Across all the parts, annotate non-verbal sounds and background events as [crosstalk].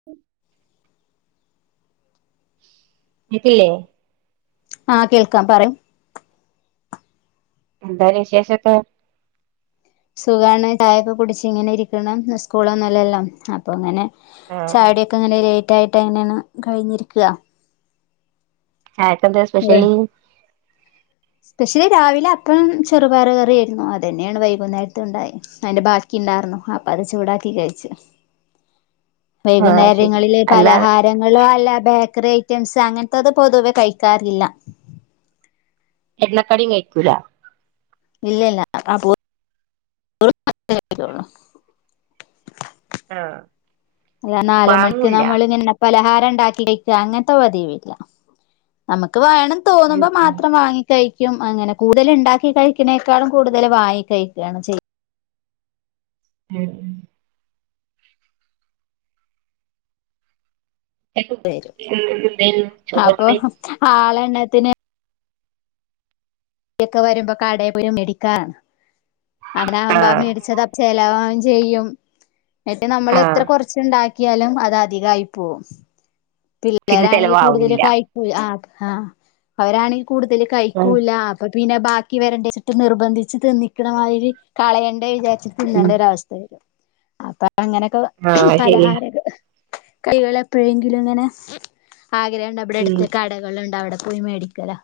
[inaudible] നെറ്റില്ലേ? [unintelligible] ആഹ് കേൾക്കാം പറിം എന്താ വിശേഷൊക്കേ? സുഖാണ് ചായൊക്കെ കുടിച്ചിങ്ങനെ ഇരിക്കണ് സ്കൂളൊന്നുംല്ലല്ലോ. അപ്പോ ങ്ങനെ ആഹ് ചായൊട്യോക്കെങ്ങനെ ലേറ്റായിട്ട്ങ്ങനെ കഴിഞ്ഞിരിക്കാ. ചായക്കെന്താ അതെ സ്പെഷ്യല്? സ്പെഷ്യല് രാവിലെ അപ്പം ചെറുപയർ കറിയായിരുന്നു. അതന്നെണ് വൈകുന്നേരത്തും ഉണ്ടായി അതിന്റെ ബാക്കിണ്ടാർന്നു അപ്പ അത് ചൂടാക്കീ കഴിച്ച്. ആഹ് ശരി വൈകുന്നേരങ്ങളില് അല്ലാ പലഹാര രങ്ങളോ അല്ല ബേക്കറി ഐറ്റംസ് അങ്ങനത്തത് പൊതുവെ കഴിക്കാറില്ല. എണ്ണക്കടീം കഴിക്കൂല. ഇല്ലല്ല അപൂർവ പോ റ് [unintelligible] മാത്രേ കഴിക്കൊള്ളൂ. ആഹ്. ഞാൻ നാല് മണിക്ക് വാങ്ങൂല്ല നമ്മളി എണ്ണ പലഹാരണ്ടാക്കി കഴിക്കാ അങ്ങനത്തെ പതിവില്ല. നമുക്ക് വേണം ഉം തോന്നുമ്പോ ഉം മാത്രം വാങ്ങി കഴിക്കും അങ്ങനെ കൂടുതല് ണ്ടാക്കി കഴിക്ക്‌ണേക്കാളും കൂടുതൽ വാങ്ങി കഴിക്കാണ് ചെയ്യാ. ം എടൊ വരും പിന്നെ ഇന്നലെ എന്തേര്ന്നു അപ്പൊ ചോർന്ന് [unintelligible] ആളെണ്ണത്തിന് ഇക്ക വരുമ്പോ കടീപോയി മേടിക്കാ. അതാവുമ്പോ ആ ആഹ് മേടിച്ചത് ചലവാവും ചെയ്യും എന്നിട്ട് നമ്മൾ എത്ര ആഹ് കുറച്ചുണ്ടാക്കി ക്കിയാലും അതധികായി പോവും പിന്നെ പിള്ളേരാണെങ്കിൽ കൂടുതല് ചെലവാവൂല്ല കയി ആഹ് ആഹ് അവരാണെങ്കി കൂടുതല് കഴിക്കൂല്ല ആഹ് അപ്പ പിന്നെ ബാക്കി വരണ്ടേച്ചിട്ട് നിർബന്ധിച്ച് തിന്നിക്കണമാതിരി കളയേണ്ടേ വിചാ രിച്ച് ഉം തിന്നേണ്ടൊരവസ്ഥ വരും അപ്പൊ അങ്ങനെക്കെ ആഹ് ശരിയാ പലഹാരൊക്കെ കൈകൾ എപ്പോഴെങ്കിലുംങ്ങനെ ആഗ്രഹംഉണ്ട് ബടെ ഉം അടുത്ത് കടകളുണ്ട് അവിടെ പോയി മേടി ക്കലാ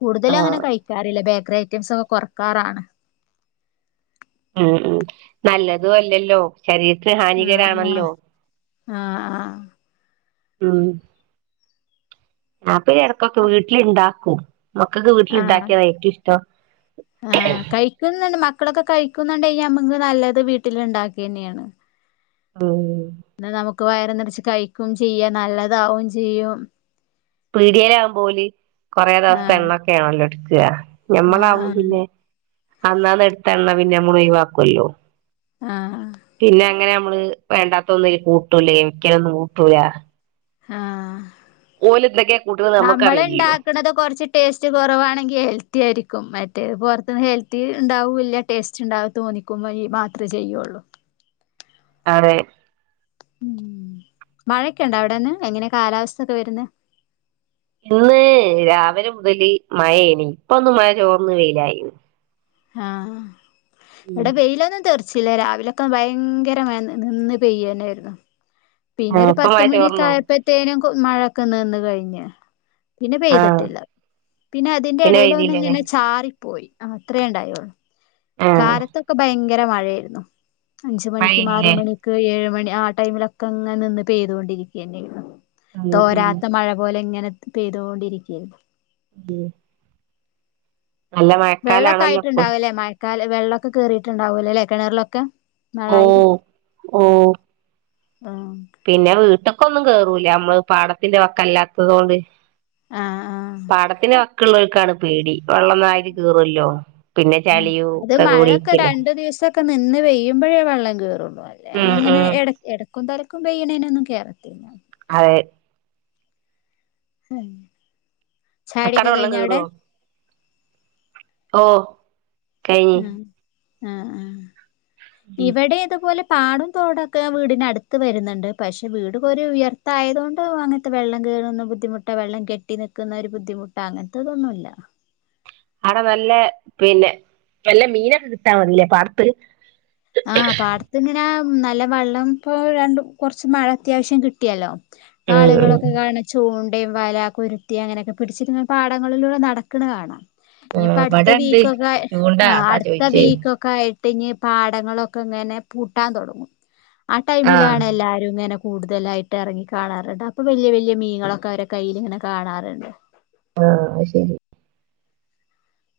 കൂടുതലൊങ്ങനെ ആഹ് കഴിക്കാറില്ല ബേക്കറി ഐറ്റംസ് ഒക്കെ കൊറക്കാറാണ്. ഉം ഉം നല്ലതൂല്ലല്ലോ. ശരീരത്തിന് ആഹ് ഹാനികരാണല്ലോ ആഹ് ആഹ് ം. ഞാപ്പ എടക്കൊക്കെ ആഹ് വീട്ടില്ണ്ടാക്കും. മക്കക്ക് ആഹ് വീട്ടില്ണ്ടാക്കിയതാ ഏറ്റൊഷ്ടം. കുന്നുണ്ട് മക്കളൊക്കെ കഴിക്കുന്നുണ്ടങ്കി ഞമ്മക്ക് നല്ലത് വീട്ടില്ണ്ടാക്ക്യന്നെണ്. ം എന്നാ നമുക്ക് വയറ് നിറച്ച് കഴിക്കൂം ചെയ്യാ നല്ലതാവും ചെയ്യും. പീട്യേലാവുമ്പോല് കൊറെ ദിവസത്തെ ആഹ് എണ്ണൊക്കാണല്ലോ ട്ക്ക ആഹ് ഞമ്മളാവുമ്പൊ പിന്നെ. ആഹ് അന്നാന്നെട്ത്ത എണ്ണ പിന്നെ നമ്മള് ഒഴിവാക്കല്ലോ. ആഹ്. പിന്നെ അങ്ങനെ നമ്മള് വേണ്ടാത്തൊന്നും കൂട്ടൂല കെമിക്കലൊന്നും കൂട്ടൂല. ആഹ് ഓല് എന്തൊക്കെയാ കൂട്ടുന്നത് നമ്മള് നമ്മക്കറിയില്ലല്ലോ ണ്ടാക്കണത് കൊറച്ച്. ടേസ്റ്റ് കുറവാണെങ്കി ഹെൽത്തി ആയിരിക്കും മറ്റേ പുറത്ത്ന്ന് ഹെൽത്തിണ്ടാവൂല്ല. ടേസ്റ്റ്ണ്ടാവ തോന്നിക്കുംഹഴി മാത്രെചെയ്യൊള്ളൂ. അതെ ം മഴെക്കണ്ട വടെന്ന് എങ്ങനെ കാലാവസ്ഥൊക്കെ വരുന്ന്? ഇന്ന് രാവിലെ മുതൽ മഴേനി ഇപ്പൊന്ന് മഴ ചോർന്ന് വെയിലായി. ആഹ് ഉം ഇവിടെ വെയിലൊന്നും തെർ. ചില രാവിലൊക്കെ ബയങ്കര മയ ന് നിന്ന് പെയ്യന്നായിരുന്നു. ആഹ് പിന്നെരു ഇപ്പൊ പത്ത് മഴ ചോർന്നോ മണിക്കായപ്പത്തേനും ക് മഴൊക്കെ നിന് കയിഞ് പിന്നെ ആഹ് പെയ്തിട്ടില്ല പിന്നെ അതിന്റെ ഇടേൽ ഒന്ന് ഇങ്ങനെ ചാറിപ്പോയി അത്രേ ഉണ്ടായള്ളൂ. ആഹ് കാലത്തൊക്കെ ബയങ്കര മഴയാരുന്നു അഞ്ച് മണിക്കും ആറ് മഴേനില്ലേ മണി. ക്ക് ഏഴ് മണി ആ ടൈമിലൊക്കെ അങ്ങെനിന്ന് പെയ്തുകൊണ്ടിരിക്കന്നെയി- ഉം ഉം തോരാത്ത മഴ പോലെ ഇങ്ങനെ പെയ്തുകൊണ്ടിരിക്കയാര്- ഉം. നല്ല മഴക്കാലാണല്ലോ ഇപ്പൊ വെള്ളൊക്കായിട്ടുണ്ടാവല്ലേ മയ്- ക്കാല് വെള്ളൊക്കെ കേറിട്ടുണ്ടാവൂലല്ലേ കിണറിലൊക്കെ മഴായി. ഓഹ് ഓഹ് ആഹ്. പിന്നെ വീട്ട്ക്കൊന്നും കേറൂല നമ്മള് പാടത്തിന്റെ വക്കല്ലാത്തത് ഒണ്ട്. ആഹ് ആഹ് പാടത്തിന്റെ വക്കുള്ളവർക്കാണ് പേടി. വെള്ളംന്നായി കേറുല്ലോ പിന്നെ ചളിയും ഒക്കെ കൂടിരിക്കലോ. ഒക്കെ നിന്ന് പെയ്യുമ്പോഴേ വെള്ളം കയറുള്ളൂ അല്ലെ [unintelligible] ഉം അങ്ങനെ ഉം ഇടക്ക്. എടക്കും തലക്കും പെയ്യണേനൊന്നും കേറത്തില്ല. അതെ. അക്കടെ ചായുടിക്കെ വെള്ളം കഴിഞ്ഞോ അവിടെ. കേറുവോ ഓ കയിഞ്. ആഹ് ആഹ് ആ ഉം ഇവിടെ ഇതുപോലെ. പാടോ തോടൊക്കെ വീടിനടുത്ത് വരുന്നുണ്ട് പക്ഷെ വീട് ഒരു ഉയർത്തായതൊണ്ട് അങ്ങന് - ത്ത് വെള്ളം കേറുന്ന ബുദ്ധിമുട്ട് വെള്ളം കെട്ടി നക്കുന്ന ഒരു ബുദ്ധിമുട്ട് അങ്ങനത്തെതൊന്നുല്ല. ആടെ നല്ല പിന്നെ നല്ല മീനൊക്കെ കിട്ടാൻ മതില്ലേ പാടത്ത്. ആ പാടത്തിങ്ങനാ നല്ല വെള്ളം പ്പൊ രണ്ട് കൊറച്ച് മഴ അത്യാവശ്യം കിട്ടിയല്ലോ. ഇപ്പ ഉം ആളുകളൊക്കെ കാണ ചൂണ്ടയും വല കുരു. ത്തി അങ്ങനൊക്കെ പിടിച്ചിത് നെ പാടങ്ങളിലൂടെ നടക്കണ് കാണാം. ഇനിപ്പ അടുത്ത ഇവിടെ ഉണ്ട് വീക്കൊക്കെ ചൂണ്ട ആ അതാ അടുത്ത ചോയിച്ചേ വീക്കൊ- ഒക്ക ആയിട്ട് ഇഞ്ഞി പാടങ്ങളൊക്കെ ഇങ്ങനെ പൂട്ടാൻ തുടങ്ങും. ആ ആഹ് ടൈമിലാണ് എല്ലാരുഇങ്ങനെ. കൂടുതലായിട്ട് ഇറങ്ങി കാണാറുണ്ട് അപ്പൊ വലിയ വലിയ മീനളൊക്കെ അവരെ കയ്യിൽ ഇങ്ങനെ കാണാറ്ണ്ട്. ആഹ് ശരി.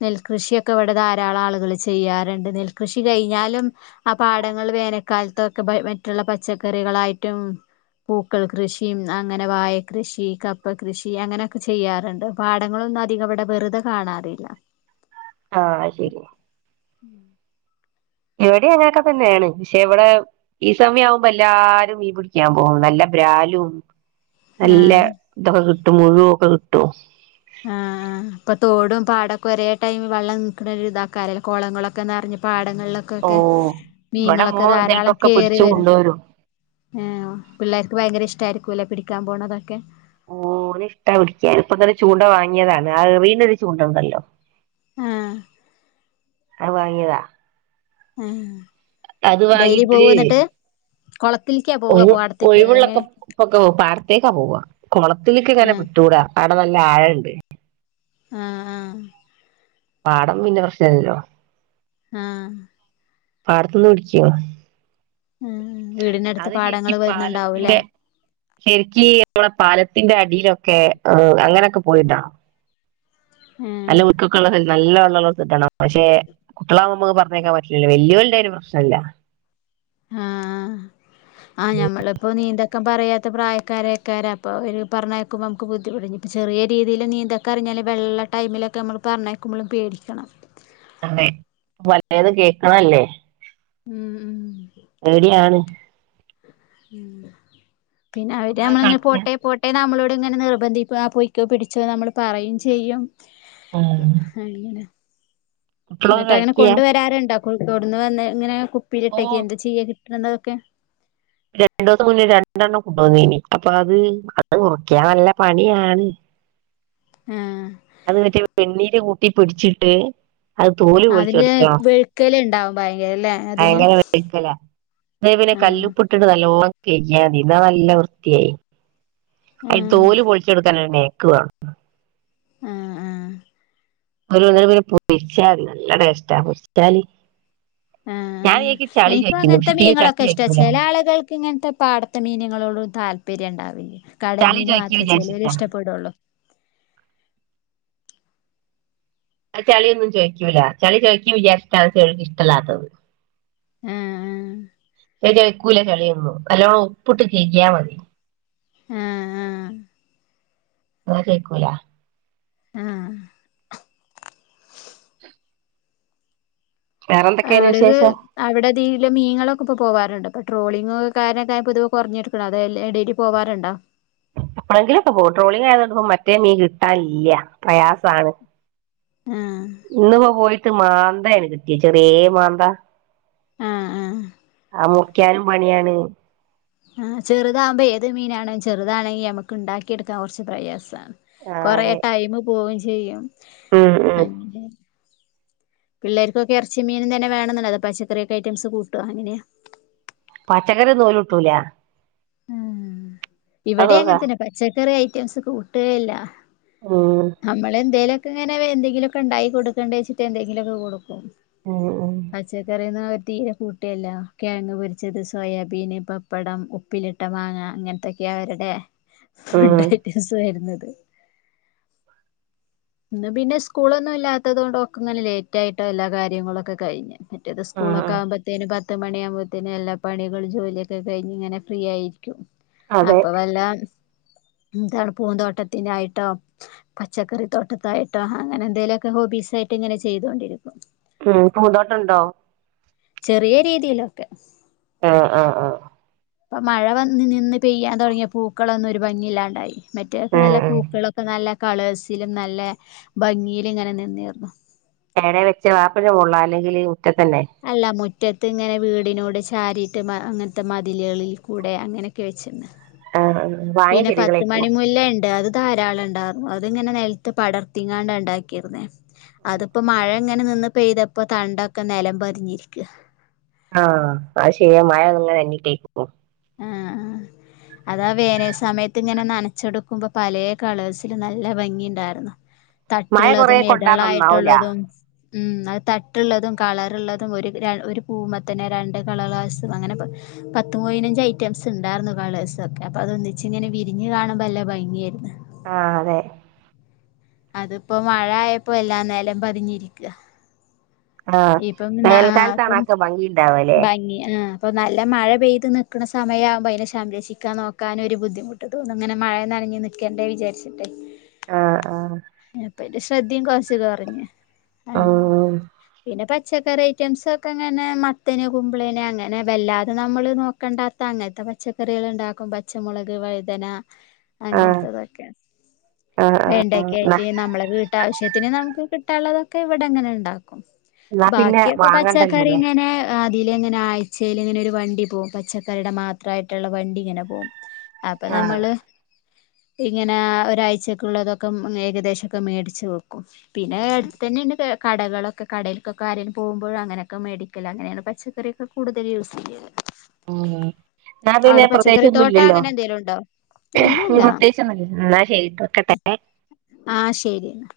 നെൽകൃഷിയൊക്കെ ഇവിടെ ധാരാളാളുകള് ചെയ്യാറുണ്ട് നെൽകൃഷി കയിഞ്ഞാലും. ആ പാടങ്ങൾ വേനക്കാലത്തൊക്കെ ബ മറ്റുള്ള പച്ചക്കറികളായിട്ടും. പൂക്കൾ കൃഷിയും അങ്ങനെ വായക്കൃഷി കപ്പ കൃഷി അങ്ങനൊക്കെ ചെയ്യാറുണ്ട്. പാടങ്ങളൊന്നു അധികവടെ വെറ്തെ കാണാറില്ല ആഹ്ശെരി ഉം ഇവടേം അങ്ങനൊക്കെതന്നേണ് ഇശേ ഇവടെ ഈ സമ്യാവുമ്പോ എല്ലാരും മീൻ പിടിക്ക്യാപോവും നല്ല ബ്രാലും നല്ല ആഹ് ഇതൊക്കെകിട്ടും മുഴുഒക്കെകിട്ടും ഉം ഇപ്പതോടും പാടക്കൊരേ ടൈമി വള്ളം നിക്ക്ണൊരുതാക്കാരല്ലോ കൊളങ്ങളൊക്കെനെറഞ്ഞ് പാടങ്ങളില് ഓ കൊക്കെ ഇവിടെ മീങ്ങളൊക്കെ മോൻ ധാരാളം ചെലപ്പൊക്കെ പിടിച്ചു കേറിവെരും കൊണ്ടുവരും എ ഉ പിള്ളേർക്ക് ഭയങ്കര ഇഷ്ടയിരിക്കു ല്ലേ പിടിക്കാൻപോണതൊക്കെ ഓന് ഇഷ്ടാപിടിക്ക്യാന് ഇപ്പതന്നെ ചൂണ്ട വാങ്ങിയതാണ് അഹ് റീനൊരുചൂണ്ട ഉണ്ടല്ലോ ആഹ് അഹ് വാങ്ങിയതാ ആഹ് അത് വാങ്ങിട്ട് കൊളത്തിൽക്കപ്- ഒയിവ് ഒയിവുള്ളപ്പം ഒക്കെഹോ പാടത്തേക്കപോവ കൊളത്തിൽക്ക്‌ങ്ങനെ ആഹ് വിട്ടൂട അവടെ നല്ലആയണ്ട് ആഹ് ആഹ് പാടം പിന്നെ പ്രശ്നല്ലല്ലോ ആഹ് പാടത്ത്ന്ന് പിടിക്ക്യോ ഉം വീടിന്നട്ത്ത് പാടങ്ങള് വരുന്ന്ണ്ടാവുല്ലേ ശെരിക്കീ മ്മളെ പാലത്തിന്റെ അടീലൊക്കെ ആഹ് അങ്ങനെക്കെ പോയിട്ടാണോ ആഹ് നല്ല ഒയ്ക്കൊക്കെള്ളസെൽ നല്ലവെള്ളള്ള സെറ്റാണോ പശേ കുട്ടിളാവുമ്പോ പറഞ്ഞേയ്ക്കാൻ പറ്റില്ലല്ലോ വെല്ല്യോല്ണ്ടേഒര്പ്രശ്നല്ല ആഹ് ആഹ് ഞമ്മളിപ്പോനീന്ത ക്കം പറയാത്തപ്രായക്കാരേയ്ക്കാരം അപ്പോ ഓര് പറഞ്ഞയക്കുമ്പോഅമ്മക്ക് ബുദ്ധിമുട്ട ഞ് ചെറിയരീതിയിലും നീന്തൽ കരഞ്ഞാല് വെള്ള ടൈമിലൊക്കെ അമ്മള്പർഞ്ഞയ്ക്കുമ്പള് പേടിക്കണം ഒന്നയ് പലേതുംകേക്ക്ണല്ലേ ഉം ഉം എവിടിയാണ് ഉം പിന്നെ അവര് കുട്ടികളൊക്കെ നമ്മള്ങ്ങ കളിക്കുക പോട്ടേപോ ഏനമ്മളോട്ങ്ങനെ നിർബന്ധിപ്യാ പൊയ്ക്കോപിടിച്ചോ നമ്മള്പറയുംചെയ്യും ഉം അയ്ന്നേണ് ന്നിട്ട് കളിക്കുക അങ്ങനെകൊണ്ട് വരാറ്ണ്ടോ കൊതൊട്ന്ന് വന്നേ ഓ ഇങ്ങനെകുപ്പിലിട്ടക്കേ എന്താചെയ്യാ കിട്ടണതൊക്കെ രണ്ടോസം മുന്നേ രണ്ടെണ്ണം കൊണ്ടോന്നീനി അപ്പഅത് അത് മുറിക്ക്യാൻനല്ലപണിയാണ് ആഹ് അത് വെച്ച് വെണ്ണീര്കൂട്ടി പ്ട്ച്ചിട്ട് അഹ് തോല് അതിന് പൊൾച്ചെടുക്കണം വെഴുക്കലുണ്ടാവും ഭയങ്കര ല്ലേ അതിന് അയങ്ങനെ വഴ്ക്കല ദേപിന്നേ ആഹ് കല്ലുപ്പ് ട്ട്ട്ട് നല്ലോണം കെയ്ഗ്യതി ന്നാ നല്ലവൃത്തിയായി ആഹ് അയ്തോല് പൊൾച്ചെടുക്കാനര് നേക്ക് വാണം ആഹ് ആഹ് ഒര്ഒന്നരപൊര പൊരിച്ചാല്നല്ലടെസ്റ്റാ പൊരിച്ചാല് ഞാൻ ആഹ് എനിക്ക് ചളി ആഹ്എൻക്കു ചോദിക്കുന്നു അങ്ങൻത്തെ പക്ഷെ തീരെ ചളി മീങ്ങളൊക്കെഇഷ്ട ചോദിക്കൂല ചെലആളുകൾക്ക് ഇങ്ങൻത്തെ പാട് ത്തേ മീന്ങ്ങളോടും താല്പര്യണ്ടാവില്ല്യ ചളി കടൽമീന് ചോദിക്കുക മാത്ര വിചാരിച്ചിട്ടാ ചെലര്ഇഷ്ടപ്പെടൊള്ളൂ ആഹ് ചളിയൊന്നുംചൊയിക്ക്യൂല ചളി ചൊയിക്ക്യുല്യ ഷ്ട്ടാണ് ചെലോൽക്ക് ഇഷ്ട്ടല്ലാത്തത് ആഹ് ഏഹ് ജെയക്കൂല ചളിയൊന്നും നല്ലോണുപ്പുട്ട് കൈഗ്യാമതി ആഹ് ആഹ് ആഹ് അതാ ചോയ്ക്കൂല ആഹ് വേറെ എന്തൊക്കെയാണ് അവിടൊര്ത് വിശേഷം അവിടതീല് മീനുങ്ങളൊക്കെ ഇപ്പോ പോവാറ്ണ്ട് പൊട്രോളിങ് കാര്നക്കാരപത് കൊർ ഞ്ഞി ഴതെല്ലേ ടേല് പോവാറ്ണ്ട പ്ലേളേങ്കിലൊക്കൊ പോവു ട്രോളിങായതോണ്ട്പൊ മറ്റേ മീ കിട്ടാൻ ല്യ പ്രയാസാണ് ആഹ് ഇന്ന്പ്പോ പോയിട്ട് മാന്തേണ് കിട്ടിയെ ചെറിയേ മാന്ത ആഹ് ആഹ് ആഹ് മുറിക്യാനും പണിയാണ് ആഹ് ചെറ്താമ്പെയ് ഏത് മീനാണ് ചെറ്താണങ്കി യമക്ക് ണ്ടാക്കിയെട്ക്കാ കൊർച്ച് പ്രയാസാണ് ആ കൊറേ അതെ ടൈമ് പോവും ചെയ്യും ഉം ഉം അങ്ങനെ പിള്ളേർക്കൊക്കെ എർച്ചിം മീനും തന്നെ വേണെന്ന്ണ്ടതോ പക്ഷേ ഇത്രയൊക്കെഐറ്റംസ് കൂട്ട്യാന് നേ പച്ചക്കറി ന്നോലുട്ടൂല ആഹ് അതോക്കാ ഇവട്യങ്ങൻത്തന്നെ പച്ചക്കറി ഐറ്റംസ് കൂട്ടേല്ല ഉം നമ്മള് എന്തേലൊക്കെങ്ങനെ വെന്തെങ്കിലൊക്കെണ്ടായി കൊട്ക്കണ്ടേച്ചിട്ട് എന്തങ്കിലൊക്കെ കൊടുക്കും ഉം ഉം പച്ചക്കറീന്ന് അവര് തീരെ കു ട്ട്യേല്ല കെഴങ്ങ് പൊരിച്ചത് സോയാബീന് പപ്പടം ഉപ്പിലിട്ട മാങ്ങ ഇങ്ങൻത്തെക്കെ ട്ട്യേ അവര്ടെ ഫുഡ് ഉം ഐറ്റംസ് വര്ന്നത് ഇന്ന് പിന്നെ സ്കൂളൊന്നും ഇല്ലാത്തത് കൊണ്ടൊക്കേ ഇങ്ങനെ ലേറ്റ് ആയിട്ടാ എല്ലാ കാര്യങ്ങളും ഒക്കെ കഴിഞ്ഞെ. മറ്റേത് സ്കൂളൊക്കെ ആഹ് ആവുംമ്പത്തേന് പ പത്ത് മണിയാകുമ്പോത്തേനും എല്ലാ പണികളും ജോലിയൊക്കെ കഴിഞ്ഞ് ഇങ്ങനെ ഫ്രീ ആയിരിക്കും. അതെ അപ്പൊ വല്ല എന്താണ് പൂന്തോട്ടത്തിന് ആയിട്ടോ പച്ചക്കറി തോട്ടത്തായിട്ടോ അങ്ങനെ എന്തേലുക്കെ ഹോബീസ് ആയിട്ട് ഇങ്ങനെ ചെയ്തൊണ്ടിരിക്കും. ഉം പൂന്തോട്ടണ്ടോ? ചെറിയ രീതിയിലൊക്കെ. ആഹ് ആ ആ. ഇപ്പ മഴ വന്ന് നിന്ന് പെയ്യാൻ തൊടങ്ങിയ പൂക്കളൊന്നും ഒരു ഭംഗില്ലാണ്ടായി മറ്റേക്കെ ഉം നല്ല ഉം പൂക്കളൊ നല്ല കളേഴ്സിലും നല്ല ഭംഗിയിലും ഇങ്ങനെ നിന്നീർന്നു. എങ്ങനെ വെചാ വാർപ്പിന്റെ മോൾളാ അല്ലെങ്കിലീ ഈ മുറ്റത്തന്നേ? അല്ല മുറ്റത്ത് ഇങ്ങനെ വീടിനോട് ചാരീട്ട് മ അങ്ങൻത്തെ മതില്ളിൽകൂടെ അങ്ങനെയൊക്കെ വെച്ചിന്ന്. ആഹ് ആഹ് വാഴ പിന്നെ പത്ത് ചെടികളേക്കും മണി മുല്ല ണ്ട് അത് ധാരാള ണ്ടാർന്നു അതിങ്ങനെ നെൽത്ത് പടർത്തിങ്ങാണ്ടാ ണ്ടാക്ക്യാർന്നെ അതിപ്പോ മഴ ഇങ്ങനെ നിന്ന് പെയ്തപ്പോ തണ്ടൊക്കെ നേലം പതിഞ്ഞിരിക്കാ. ആഹ് അത് ശെരിയാ മഴ അങനേ ന്നിട്ടേ പോം ആഹ് ആഹ് അതാ വേനൽ സമയത്ത് ഇങ്ങനെ നനച്ചെടുക്കുമ്പോ പലേ കളേഴ്സില് നല്ല ഭംഗി ണ്ടാർന്നു. [inaudible] കൊറേ തട്ട്ള്ളതും കൊണ്ടാ നന്നാവൂല എതളായിട്ടുള്ളതും മ്മ്ഹ് അയ് തട്ട്ള്ളതും കളറ്ള്ളതും ഒരു ര ഒരു പൂവ്മേ തന്നെ രണ്ട് കള ളാസും അങ്ങനെ പത്ത് മോയി നഞ്ച് ഐറ്റംസ് ണ്ടാർന്നു കളേഴ്സ്ഒക്കെ അപ്പൊ അതൊന്നിച്ച് ഇങ്ങനെ വിരിഞ്ഞ് കാണുമ്പോ അല്ല ഭംഗിയേരുന്ന്. ആഹ് അതെ. അതിപ്പോ മഴ ആയപ്പോ എല്ലാം നെലം പതിഞ്ഞിരിക്ക്. ആഹ് ഇപ്പം ആഹ് വേനൽക്കാലത്താണ് പ്പം അതൊക്കെ ഭംഗിണ്ടാവല്ലേ ഭംഗി ആഹ്. അപ്പൊ നല്ല മഴ പെയ്ത് നിക്ണ സമയാവുമ്പോ അയ്നെ ഷംരക്ഷിക്കാൻ നോക്കാനൊഒരു ബുദ്ധിമുട്ട്. ഇങ്ങനെ മഴ നനഞ്ഞ് നിക്കേണ്ടേ വിചാര്ച്ചിട്ടേയ്. ആഹ് ആഹ്. പ്പന്റെ ശ്രദ്ധയും കൊർച്ച് കൊറഞ്ഞ് അങ്ങനെ ഉം പിന്നെ പച്ചക്കറി ഐറ്റംസ് ഒക്കെ ങ്ങനെ മത്തന് കുമ്പളേന് അങ്ങനെ വല്ലാതെ നമ്മള് നോക്കണ്ടാത്ത അങ്ങൻത്തെ പ പച്ചക്കറീള്ണ്ടാക്കും പച്ചമുളക് വഴുതന [inaudible] അങ്ങൻത്തതൊക്കെ ആഹ് ആഹ് വേണ്ട ആഹ് ന്നാ ക്കായിട്ട് നമ്മളെ വീട്ടാവശ്യത്തിന് നമുക്ക് കിട്ടാള്ളതൊക്കെ ഇവടെ ങ്ങനെ ണ്ടാക്കും. ന്നാ പിന്നെ ബാക്കിയൊക്കെ പച്ചക്കറി വാങ്ങണ്ടല്ലോല്ലേ ഇങ്ങനെ ആഹ് അതീലങ്ങനെ ആഴ്ചയില് ഇങ്ങനെ ഒരു വണ്ടി പോകും, പച്ചക്കറിടെ മാത്രായിട്ടുള്ള വണ്ടി ഇങ്ങനെ പോകും. അപ്പൊ ആഹ് നമ്മള് ഇങ്ങനെ ഒരാഴ്ചക്കുള്ളതൊക് പ്പം ഏകദേശോക്കെ മേടിച്ച് വെക്കും. പിന്നെ അടുത്തന്നെണ്ട് കടകളൊക്കെ കടയിൽക്കൊക്കെ ആരേലും പോകുമ്പോഴോ അങ്ങനൊക്കെ മേടിക്കലാ അങ്ങനെയാണ് പച്ചക്കറി കൂടുതല് യൂസ്യ്യല്. ഉം ന്നാ പ്പിന്നെ അവിടെ തോട്ടം പ്രത്യകിച്ച്ന്നുംല്ലല്ലോ അങ്ങനെ എന്തെലും ഉണ്ടോ ഇല്ലല്ല ഇനി പ്ര ന്നാ ശരിട്ട വെക്കട്ടെ. ആഹ് ശരി ന്നാ.